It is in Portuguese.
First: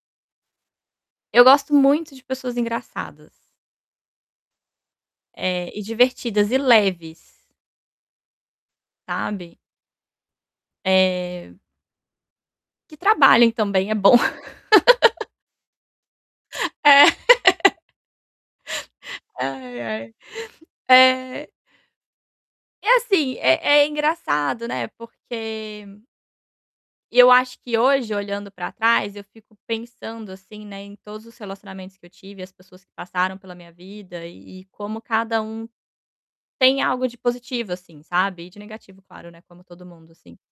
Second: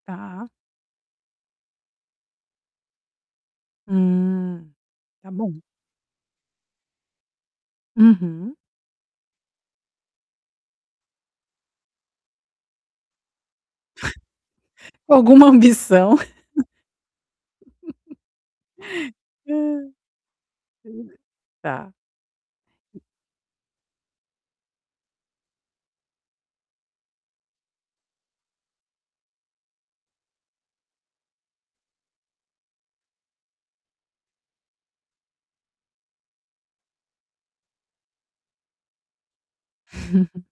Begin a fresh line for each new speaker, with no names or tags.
Tá.
Eu gosto muito de pessoas engraçadas.
Hum. Tá bom.
Eh, e divertidas e leves
Uhum.
sabe? Eh que trabalhem também, é bom.
Alguma ambição.
É.
Hã.
Ai, ai.
Entendi.
Eh
Tá.
E, assim, é é engraçado, né, porque e eu acho que hoje, olhando pra trás, eu fico pensando, assim, né, em todos os relacionamentos que eu tive e as pessoas que passaram pela minha vida e e como cada um tem algo de positivo, assim, sabe, e de negativo, claro, né, como todo mundo, assim.